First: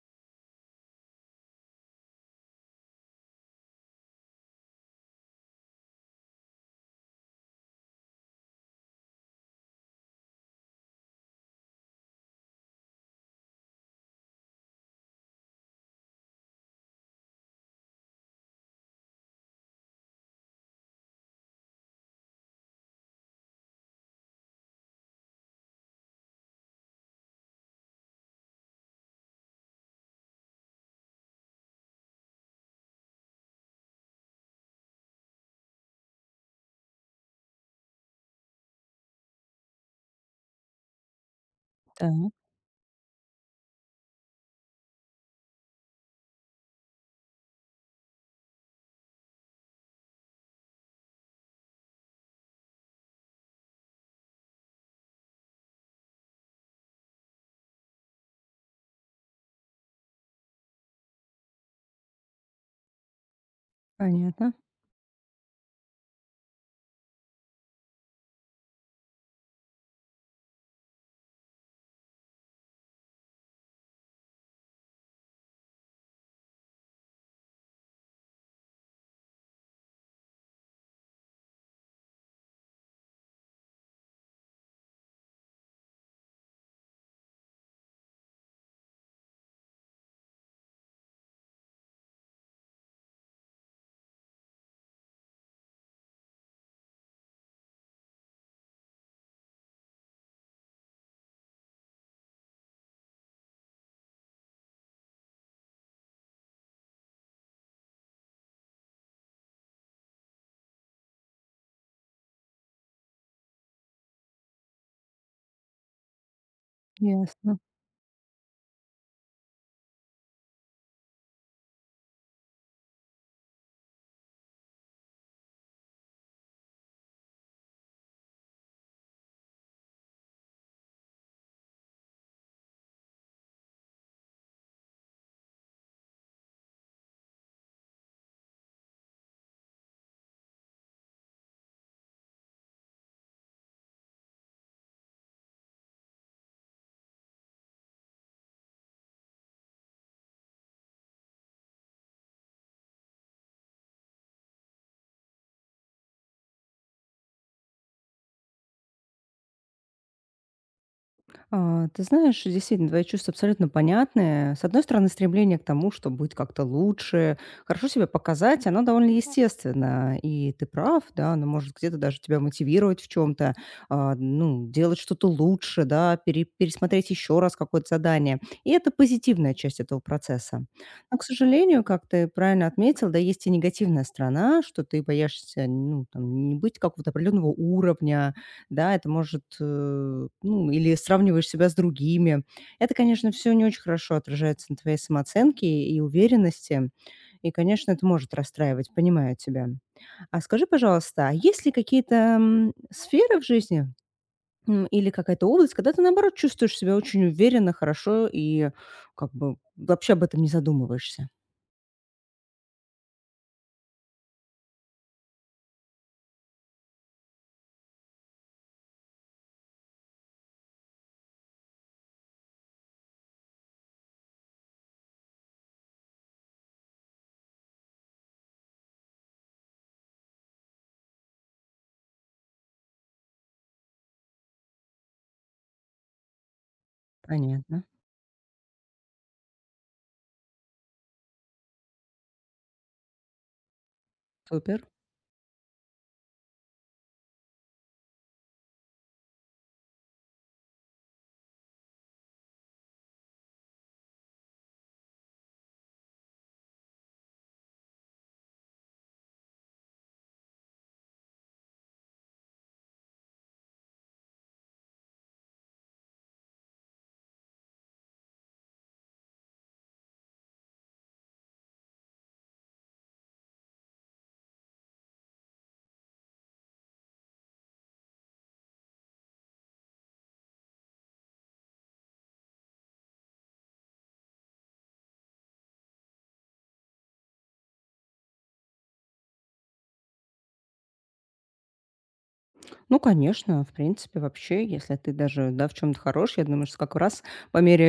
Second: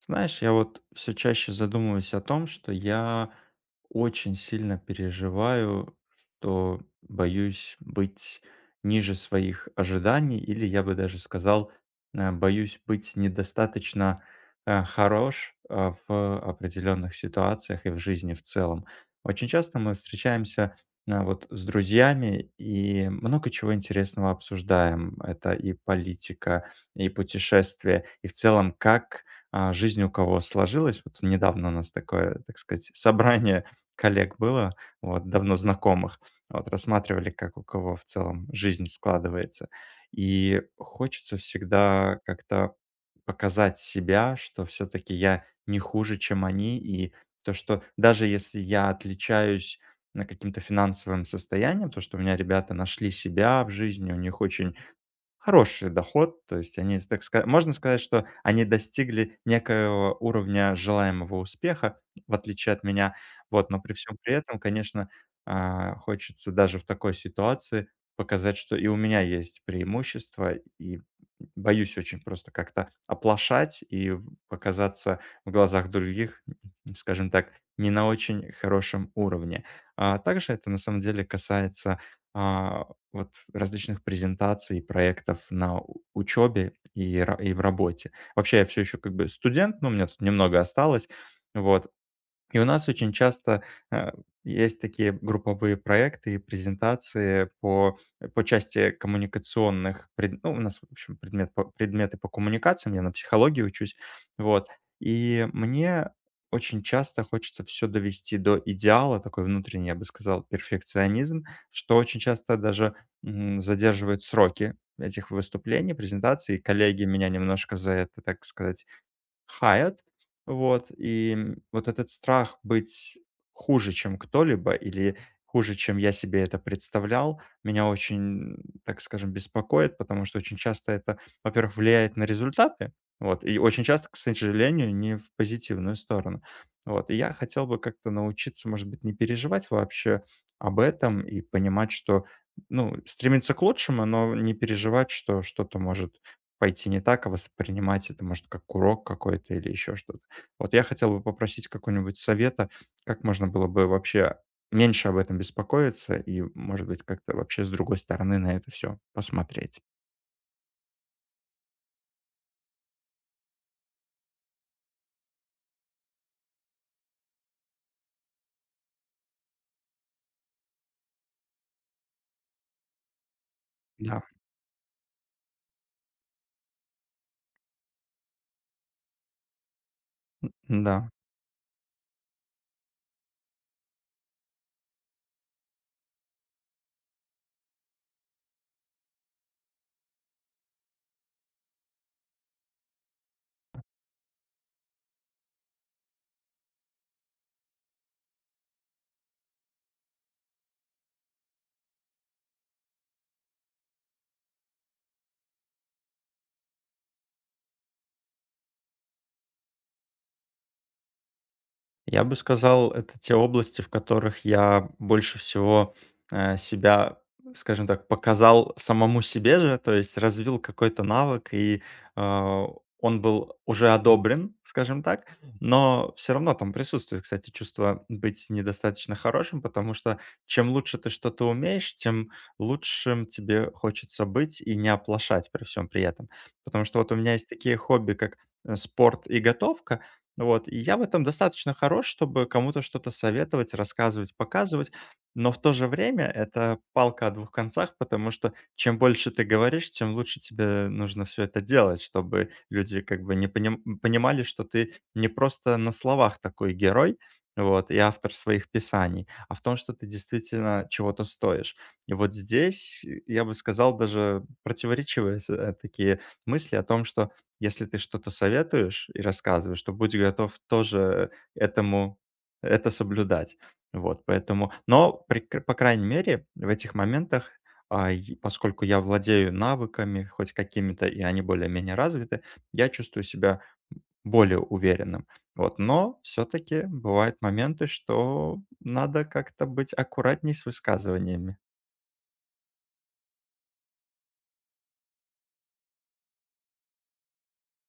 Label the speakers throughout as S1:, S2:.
S1: Знаешь, я вот все чаще задумываюсь о том, что я очень сильно переживаю, что боюсь быть ниже своих ожиданий, или я бы даже сказал, боюсь быть недостаточно хорош в определенных ситуациях и в жизни в целом. Очень часто мы встречаемся вот с друзьями и много чего интересного обсуждаем. Это и политика, и путешествия, и в целом как жизнь у кого сложилась. Вот недавно у нас такое, так сказать, собрание коллег было, вот, давно знакомых. Вот, рассматривали, как у кого в целом жизнь складывается. И хочется
S2: Так,
S1: всегда как-то показать себя, что все-таки я не хуже, чем они, и то, что даже если я отличаюсь на каким-то финансовым состоянием, то, что у меня ребята нашли себя в жизни, у них очень хороший доход, то есть они, так ска можно сказать, что они достигли некоего уровня желаемого успеха, в отличие от меня. Вот, но при всем при
S2: понятно,
S1: этом, конечно, хочется даже в такой ситуации показать, что и у меня есть преимущества, и боюсь очень просто как-то оплошать и в показаться в глазах других, скажем так, не на очень хорошем уровне. А также это на самом деле касается, а вот различных презентаций, проектов на учебе и, и в работе. Вообще я все еще как бы студент, но у меня тут немного осталось, вот, и у нас очень часто э, есть такие групповые проекты и презентации по, по части коммуникационных, ну, у нас, в общем, предметы по коммуникациям, я на психологии учусь, вот. И мне очень часто хочется все довести до идеала, такой внутренний, я бы сказал, перфекционизм, что очень часто даже задерживает сроки этих выступлений, презентаций, и коллеги меня
S2: ясно.
S1: немножко за это, так сказать, Hyatt. Вот, и, вот этот страх быть хуже, чем кто-либо, или хуже, чем я себе это представлял, меня очень, так скажем, беспокоит, потому что очень часто это, во-первых, влияет на результаты, вот, и очень часто, к сожалению, не в позитивную сторону. Вот, и я хотел бы как-то научиться, может быть, не переживать вообще об этом и понимать, что, ну, стремиться к лучшему, но не переживать, что что-то может пойти не так, а воспринимать это, может, как урок какой-то или еще что-то. Вот я хотел бы попросить какого-нибудь совета, как можно было бы вообще меньше об этом беспокоиться и, может быть, как-то вообще с другой стороны на это все посмотреть.
S2: Ты знаешь, действительно, твои чувства абсолютно понятные. С одной стороны, стремление к тому, чтобы быть как-то лучше, хорошо себя показать, оно довольно естественно. И ты прав, да, оно может где-то даже тебя мотивировать в чем-то,
S1: Да,
S2: ну, делать что-то лучше, да, пересмотреть еще раз какое-то задание. И это позитивная часть этого процесса.
S1: да.
S2: Но, к сожалению, как ты правильно отметил, да, есть и негативная сторона, что ты боишься, ну, там, не быть какого-то определенного уровня. Да, это может, ну, или сравниваешь себя с другими. Это, конечно, все не очень хорошо отражается на твоей самооценке и уверенности. И, конечно, это может расстраивать, понимаю тебя. А скажи, пожалуйста, а есть ли какие-то, сферы в жизни, или какая-то область, когда ты, наоборот, чувствуешь себя очень уверенно, хорошо и как бы вообще об этом не задумываешься?
S1: Я бы сказал, это те области, в которых я больше всего, себя, скажем так, показал самому себе же, то есть развил какой-то навык, и, э, он был уже одобрен, скажем так. Но все равно там присутствует, кстати, чувство быть недостаточно хорошим, потому что чем лучше ты что-то умеешь, тем лучшим тебе хочется быть и не оплошать при всем при этом. Потому что вот у меня есть такие
S2: Понятно.
S1: хобби, как, спорт и готовка. Вот, и я в этом достаточно хорош, чтобы кому-то что-то советовать, рассказывать,
S2: Супер.
S1: показывать, но в то же время это палка о двух концах, потому что чем больше ты говоришь, тем лучше тебе нужно все это делать, чтобы люди как бы не поним- понимали, что ты не просто на словах такой герой, вот, и автор своих писаний, а в том, что ты действительно чего-то стоишь. И вот здесь, я бы сказал, даже противоречивые такие мысли о том, что если ты что-то советуешь и рассказываешь, то будь готов тоже этому это соблюдать. Вот, поэтому но, при к по крайней мере, в этих моментах, а, й поскольку я владею навыками хоть какими-то, и они более-менее развиты, я чувствую себя более уверенным. Вот, но все таки бывают моменты, что надо как-то быть аккуратней с высказываниями.
S2: Ну, конечно, в принципе, вообще, если ты даже, да, в чем то хорош, я думаю, что как раз по мере,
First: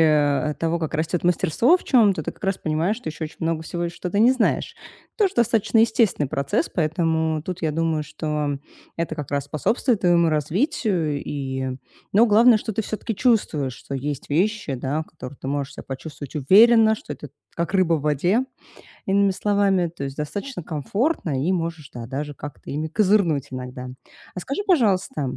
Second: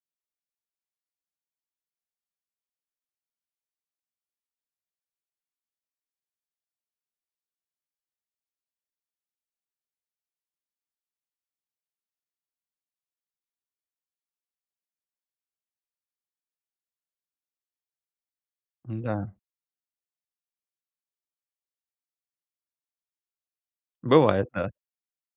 S2: того, как растет мастерство в чем то, ты как раз понимаешь, что еще очень много всего и что то не знаешь. Тоже достаточно естественный процесс, поэтому тут я думаю, что это как раз способствует твоему развитию. И, но главное, что ты все таки чувствуешь, что есть вещи, да, которые ты можешь себя почувствовать уверенно, что это как рыба в воде. Иными
S1: Да,
S2: словами, то есть достаточно комфортно и можешь, да, даже как-то ими козырнуть иногда. А
S1: бывает,
S2: скажи,
S1: да.
S2: пожалуйста,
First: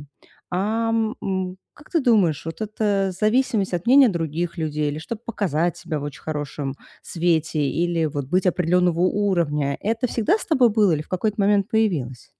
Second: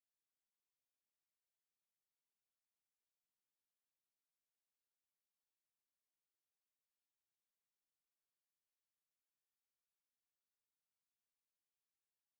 S2: как ты думаешь, вот эта зависимость от мнения других людей, или чтобы показать себя в очень хорошем свете, или вот быть определенного уровня, это всегда с тобой было или в какой-то момент появилось?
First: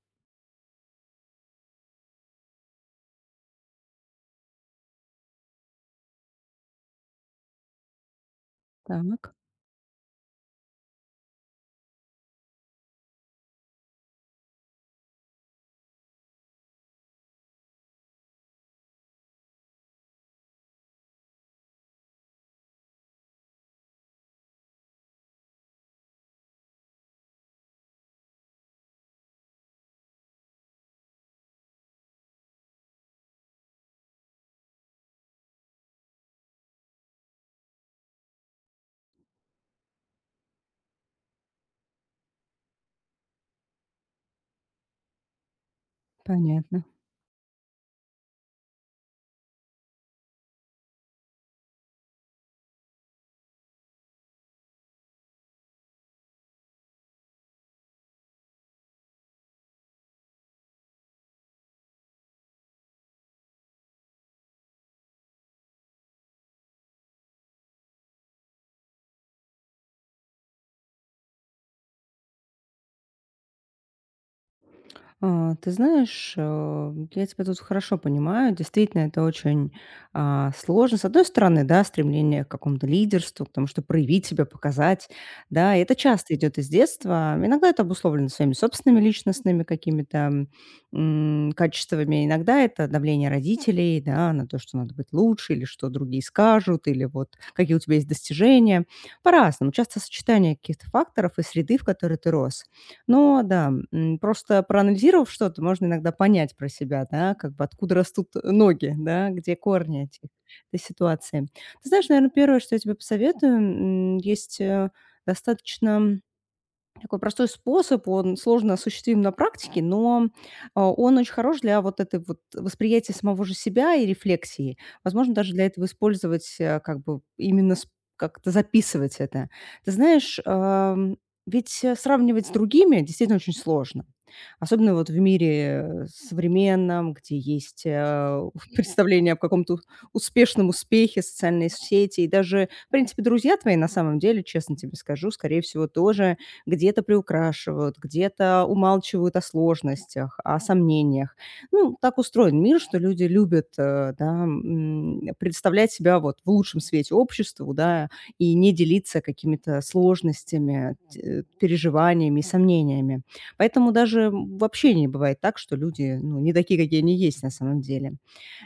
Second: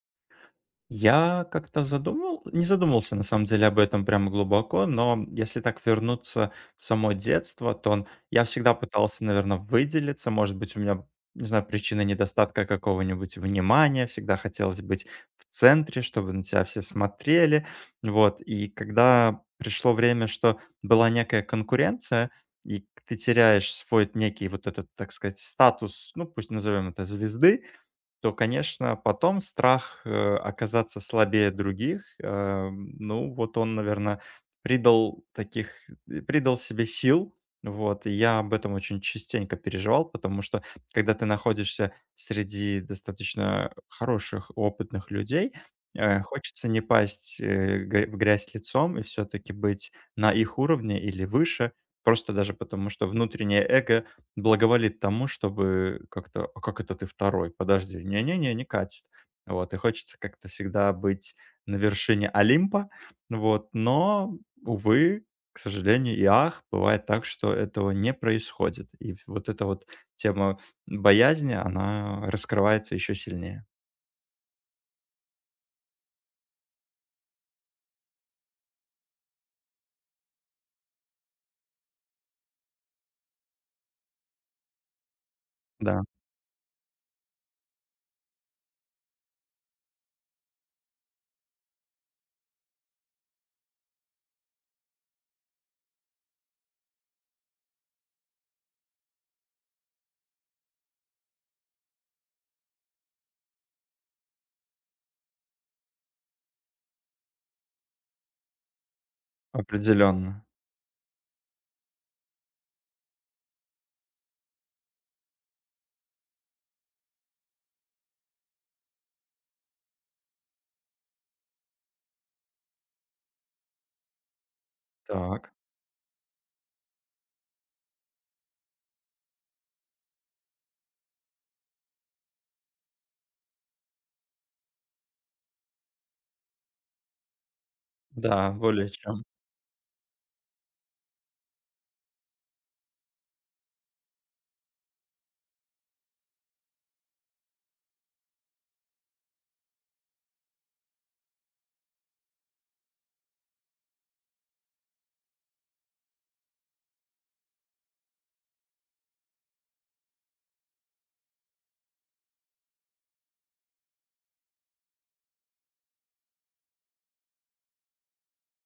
S1: Не задумался на самом деле об этом прямо глубоко, но если так вернуться в само детство, то он, я всегда пытался,
S2: Так,
S1: наверное, выделиться. Может быть, у меня, не знаю, причина недостатка какого-нибудь внимания. Всегда хотелось быть в центре, чтобы на тебя все смотрели. Вот. И когда пришло время, что была некая конкуренция, и ты теряешь свой некий вот этот, так сказать, статус, ну пусть назовем это звезды, то, конечно, потом страх, оказаться слабее других, ну, вот он, наверное, придал таких придал себе сил. Вот, и я об этом очень частенько переживал, потому что, когда ты находишься среди достаточно хороших, опытных людей, хочется не
S2: понятно.
S1: пасть, э, г в грязь лицом и все таки быть на их уровне или выше. Просто даже потому, что внутреннее эго благоволит тому, чтобы как-то: "А как это ты второй, подожди, не, не катит". Вот, и хочется как-то всегда быть на вершине Олимпа, вот, но, увы, к сожалению и ах, бывает так, что этого не происходит. И вот эта вот тема боязни, она раскрывается еще сильнее.
S2: Ты знаешь, я тебя тут хорошо понимаю. Действительно, это очень, сложно. С одной стороны, да, стремление к какому-то лидерству, потому что проявить себя, показать, да. И это
S1: Да,
S2: часто идет из детства. Иногда это обусловлено своими собственными личностными какими-то, качествами. Иногда это давление родителей, да, на то, что надо быть лучше или что другие скажут, или вот какие у тебя есть достижения. По-разному. Часто сочетание каких-то факторов и среды, в которой ты рос. Но да, просто проанализировав что-то, можно иногда понять про себя, да, как бы откуда растут ноги, да, где корни
S1: определенно.
S2: этой ситуации. Ты знаешь, наверное, первое, что я тебе посоветую, есть достаточно такой простой способ, он сложно осуществим на практике, но, он очень хорош для вот этой вот восприятия самого же себя и рефлексии. Возможно, даже
S1: Так.
S2: для этого использовать, как бы именно сп как-то записывать это. Ты знаешь, ведь, сравнивать с другими действительно очень сложно. Особенно вот в мире, современном, где есть,
S1: Да, более чем.
S2: представление о каком-то успешном успехе, социальные сети и даже, в принципе, друзья твои, на самом деле, честно тебе скажу, скорее всего, тоже где-то приукрашивают, где-то умалчивают о сложностях, о сомнениях. Ну, так устроен мир, что люди любят, да, представлять себя вот в лучшем свете обществу, да, и не делиться какими-то сложностями, переживаниями, сомнениями. Поэтому даже вообще не бывает так, что люди, ну, не такие, какие они есть на самом деле.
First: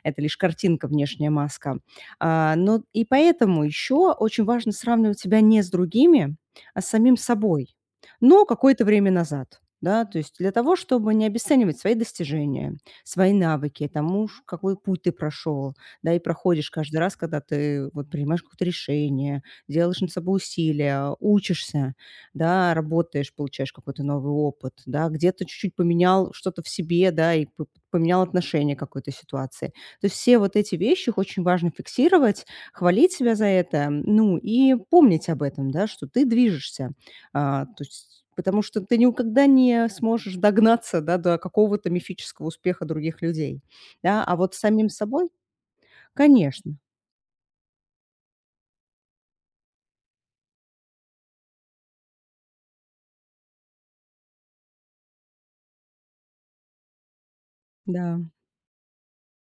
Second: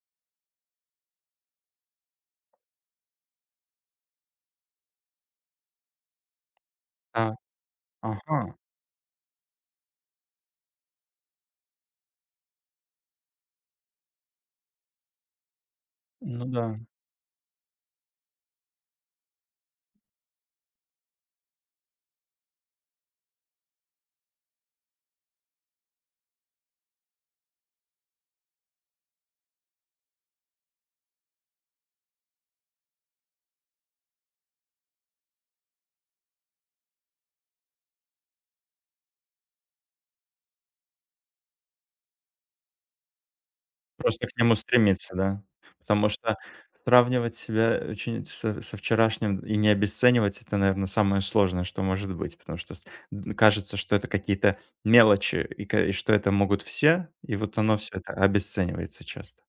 S2: Это лишь картинка, внешняя маска. Но и поэтому еще очень важно сравнивать себя не с другими, а с самим
S1: Так.
S2: собой,
S1: Ага.
S2: но какое-то время назад. Да, то есть для того, чтобы не обесценивать свои достижения, свои навыки, тому уж какой путь ты прошел, да, и
S1: Ну да.
S2: проходишь каждый раз, когда ты вот принимаешь какое-то решение, делаешь над собой усилия, учишься, да, работаешь, получаешь какой-то новый опыт, да, где-то чуть-чуть поменял что-то в себе, да, поменял отношение к какой-то ситуации. То есть все вот эти вещи их очень важно фиксировать, хвалить себя за это, ну, и помнить об этом, да, что ты движешься, то есть, потому что ты никогда не сможешь догнаться, да, до какого-то мифического успеха других людей, да.
S1: Просто
S2: А
S1: к
S2: вот
S1: нему
S2: с самим
S1: стремиться,
S2: собой
S1: да? Потому что
S2: конечно,
S1: сравнивать себя очень со вчерашним и не обесценивать- это, наверное, самое сложное, что может быть. Потому что с д Кажется, что это какие-то мелочи и что это могут все, и вот оно все это
S2: да.
S1: обесценивается часто.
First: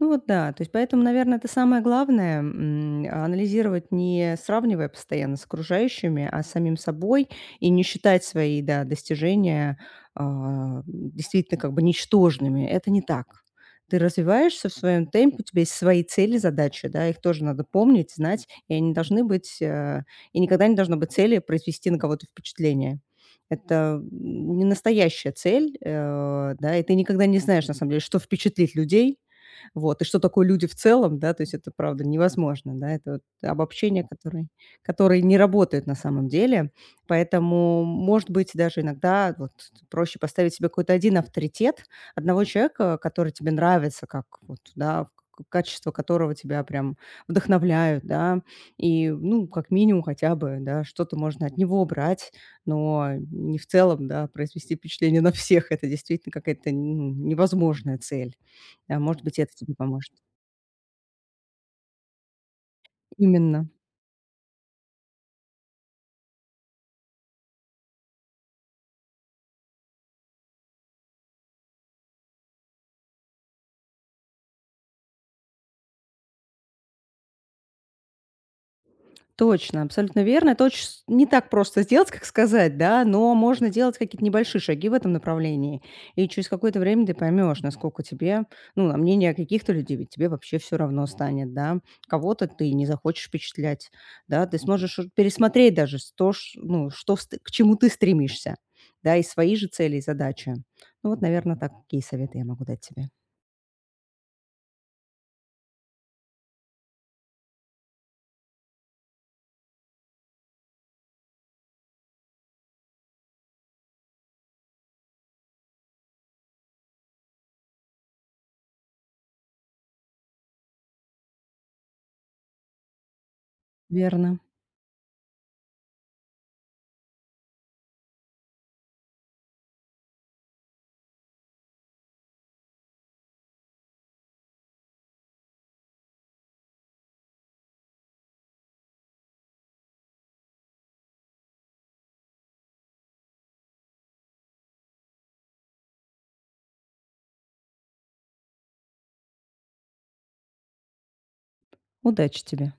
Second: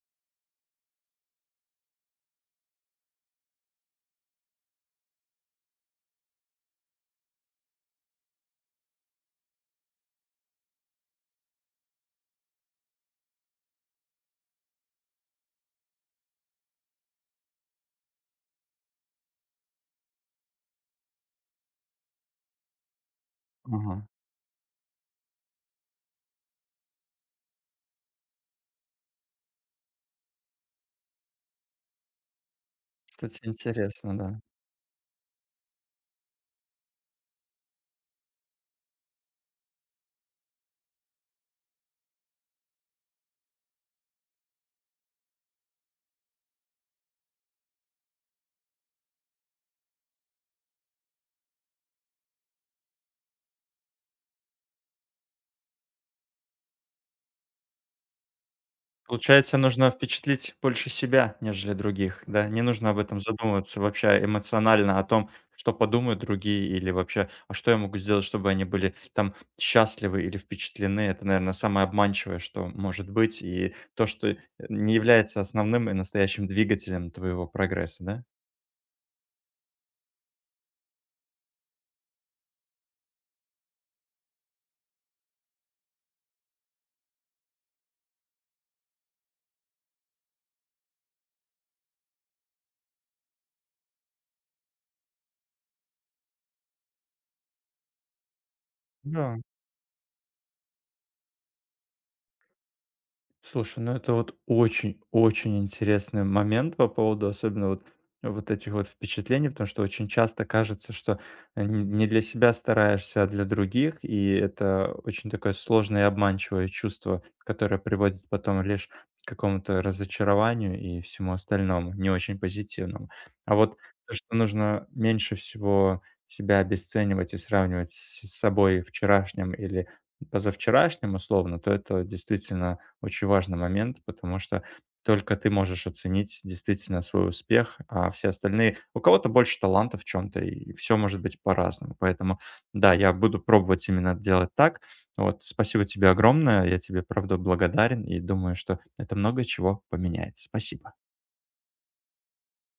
S2: Ну вот да, то есть поэтому, наверное, это самое главное, анализировать, не сравнивая постоянно с окружающими, а с самим собой, и не считать свои, да, достижения, действительно как бы ничтожными. Это не так. Ты развиваешься в своем темпе, у тебя есть свои цели, задачи, да, их тоже надо помнить, знать, и они должны быть, и никогда не должно быть цели произвести на кого-то впечатление. Это
S1: Ага.
S2: не настоящая цель, да, и ты никогда не знаешь, на самом деле, что впечатлит людей, вот. И что такое люди в целом, да, то есть это правда невозможно, да, это вот
S1: Кстати,
S2: обобщение,
S1: интересно, да.
S2: которое не работает на самом деле. Поэтому, может быть, даже иногда вот проще поставить себе какой-то один авторитет, одного человека, который тебе нравится, как вот, да, качество которого тебя прям вдохновляют, да, и, ну, как минимум хотя бы, да, что-то можно от него брать, но не в целом, да, произвести впечатление на всех. Это действительно какая-то ну, невозможная цель. Да, может быть, это
S1: Получается,
S2: тебе
S1: нужно
S2: поможет.
S1: впечатлить больше себя, нежели других, да? Не нужно об этом
S2: Именно.
S1: задумываться вообще эмоционально, о том, что подумают другие или вообще, а что я могу сделать, чтобы они были там счастливы или впечатлены. Это, наверное, самое обманчивое, что может быть, и то, что не является основным и настоящим двигателем твоего прогресса, да?
S2: Точно, абсолютно верно. Это очень с не так просто сделать, как сказать, да, но можно делать какие-то небольшие шаги в этом направлении. И через какое-то время ты поймешь, насколько тебе, ну, на мнение каких-то людей, ведь тебе вообще все равно станет, да. Кого-то ты не захочешь впечатлять, да, ты сможешь уже пересмотреть даже с то, ш ну, что ст к чему ты стремишься, да, и
S1: Да.
S2: свои же цели и задачи. Ну вот, наверное, такие советы я могу дать тебе.
S1: Слушай, ну это вот очень-очень интересный момент по поводу особенно вот вот этих впечатлений, потому что очень часто кажется, что не для себя стараешься, а для других, и это очень такое сложное и обманчивое чувство, которое приводит потом лишь к какому-то разочарованию и всему остальному, не очень позитивному. А вот то,
S2: Верно.
S1: что нужно меньше всего себя обесценивать и сравнивать с собой вчерашним или позавчерашним условно, то это действительно очень важный момент, потому что только ты можешь оценить действительно свой успех, а все остальные... У кого-то больше таланта в чем-то, и все может быть по-разному. Поэтому, да, я буду пробовать именно делать так. Вот, спасибо тебе огромное, я тебе, правда, благодарен и думаю, что это много чего поменяет. Спасибо.
S2: Удачи тебе.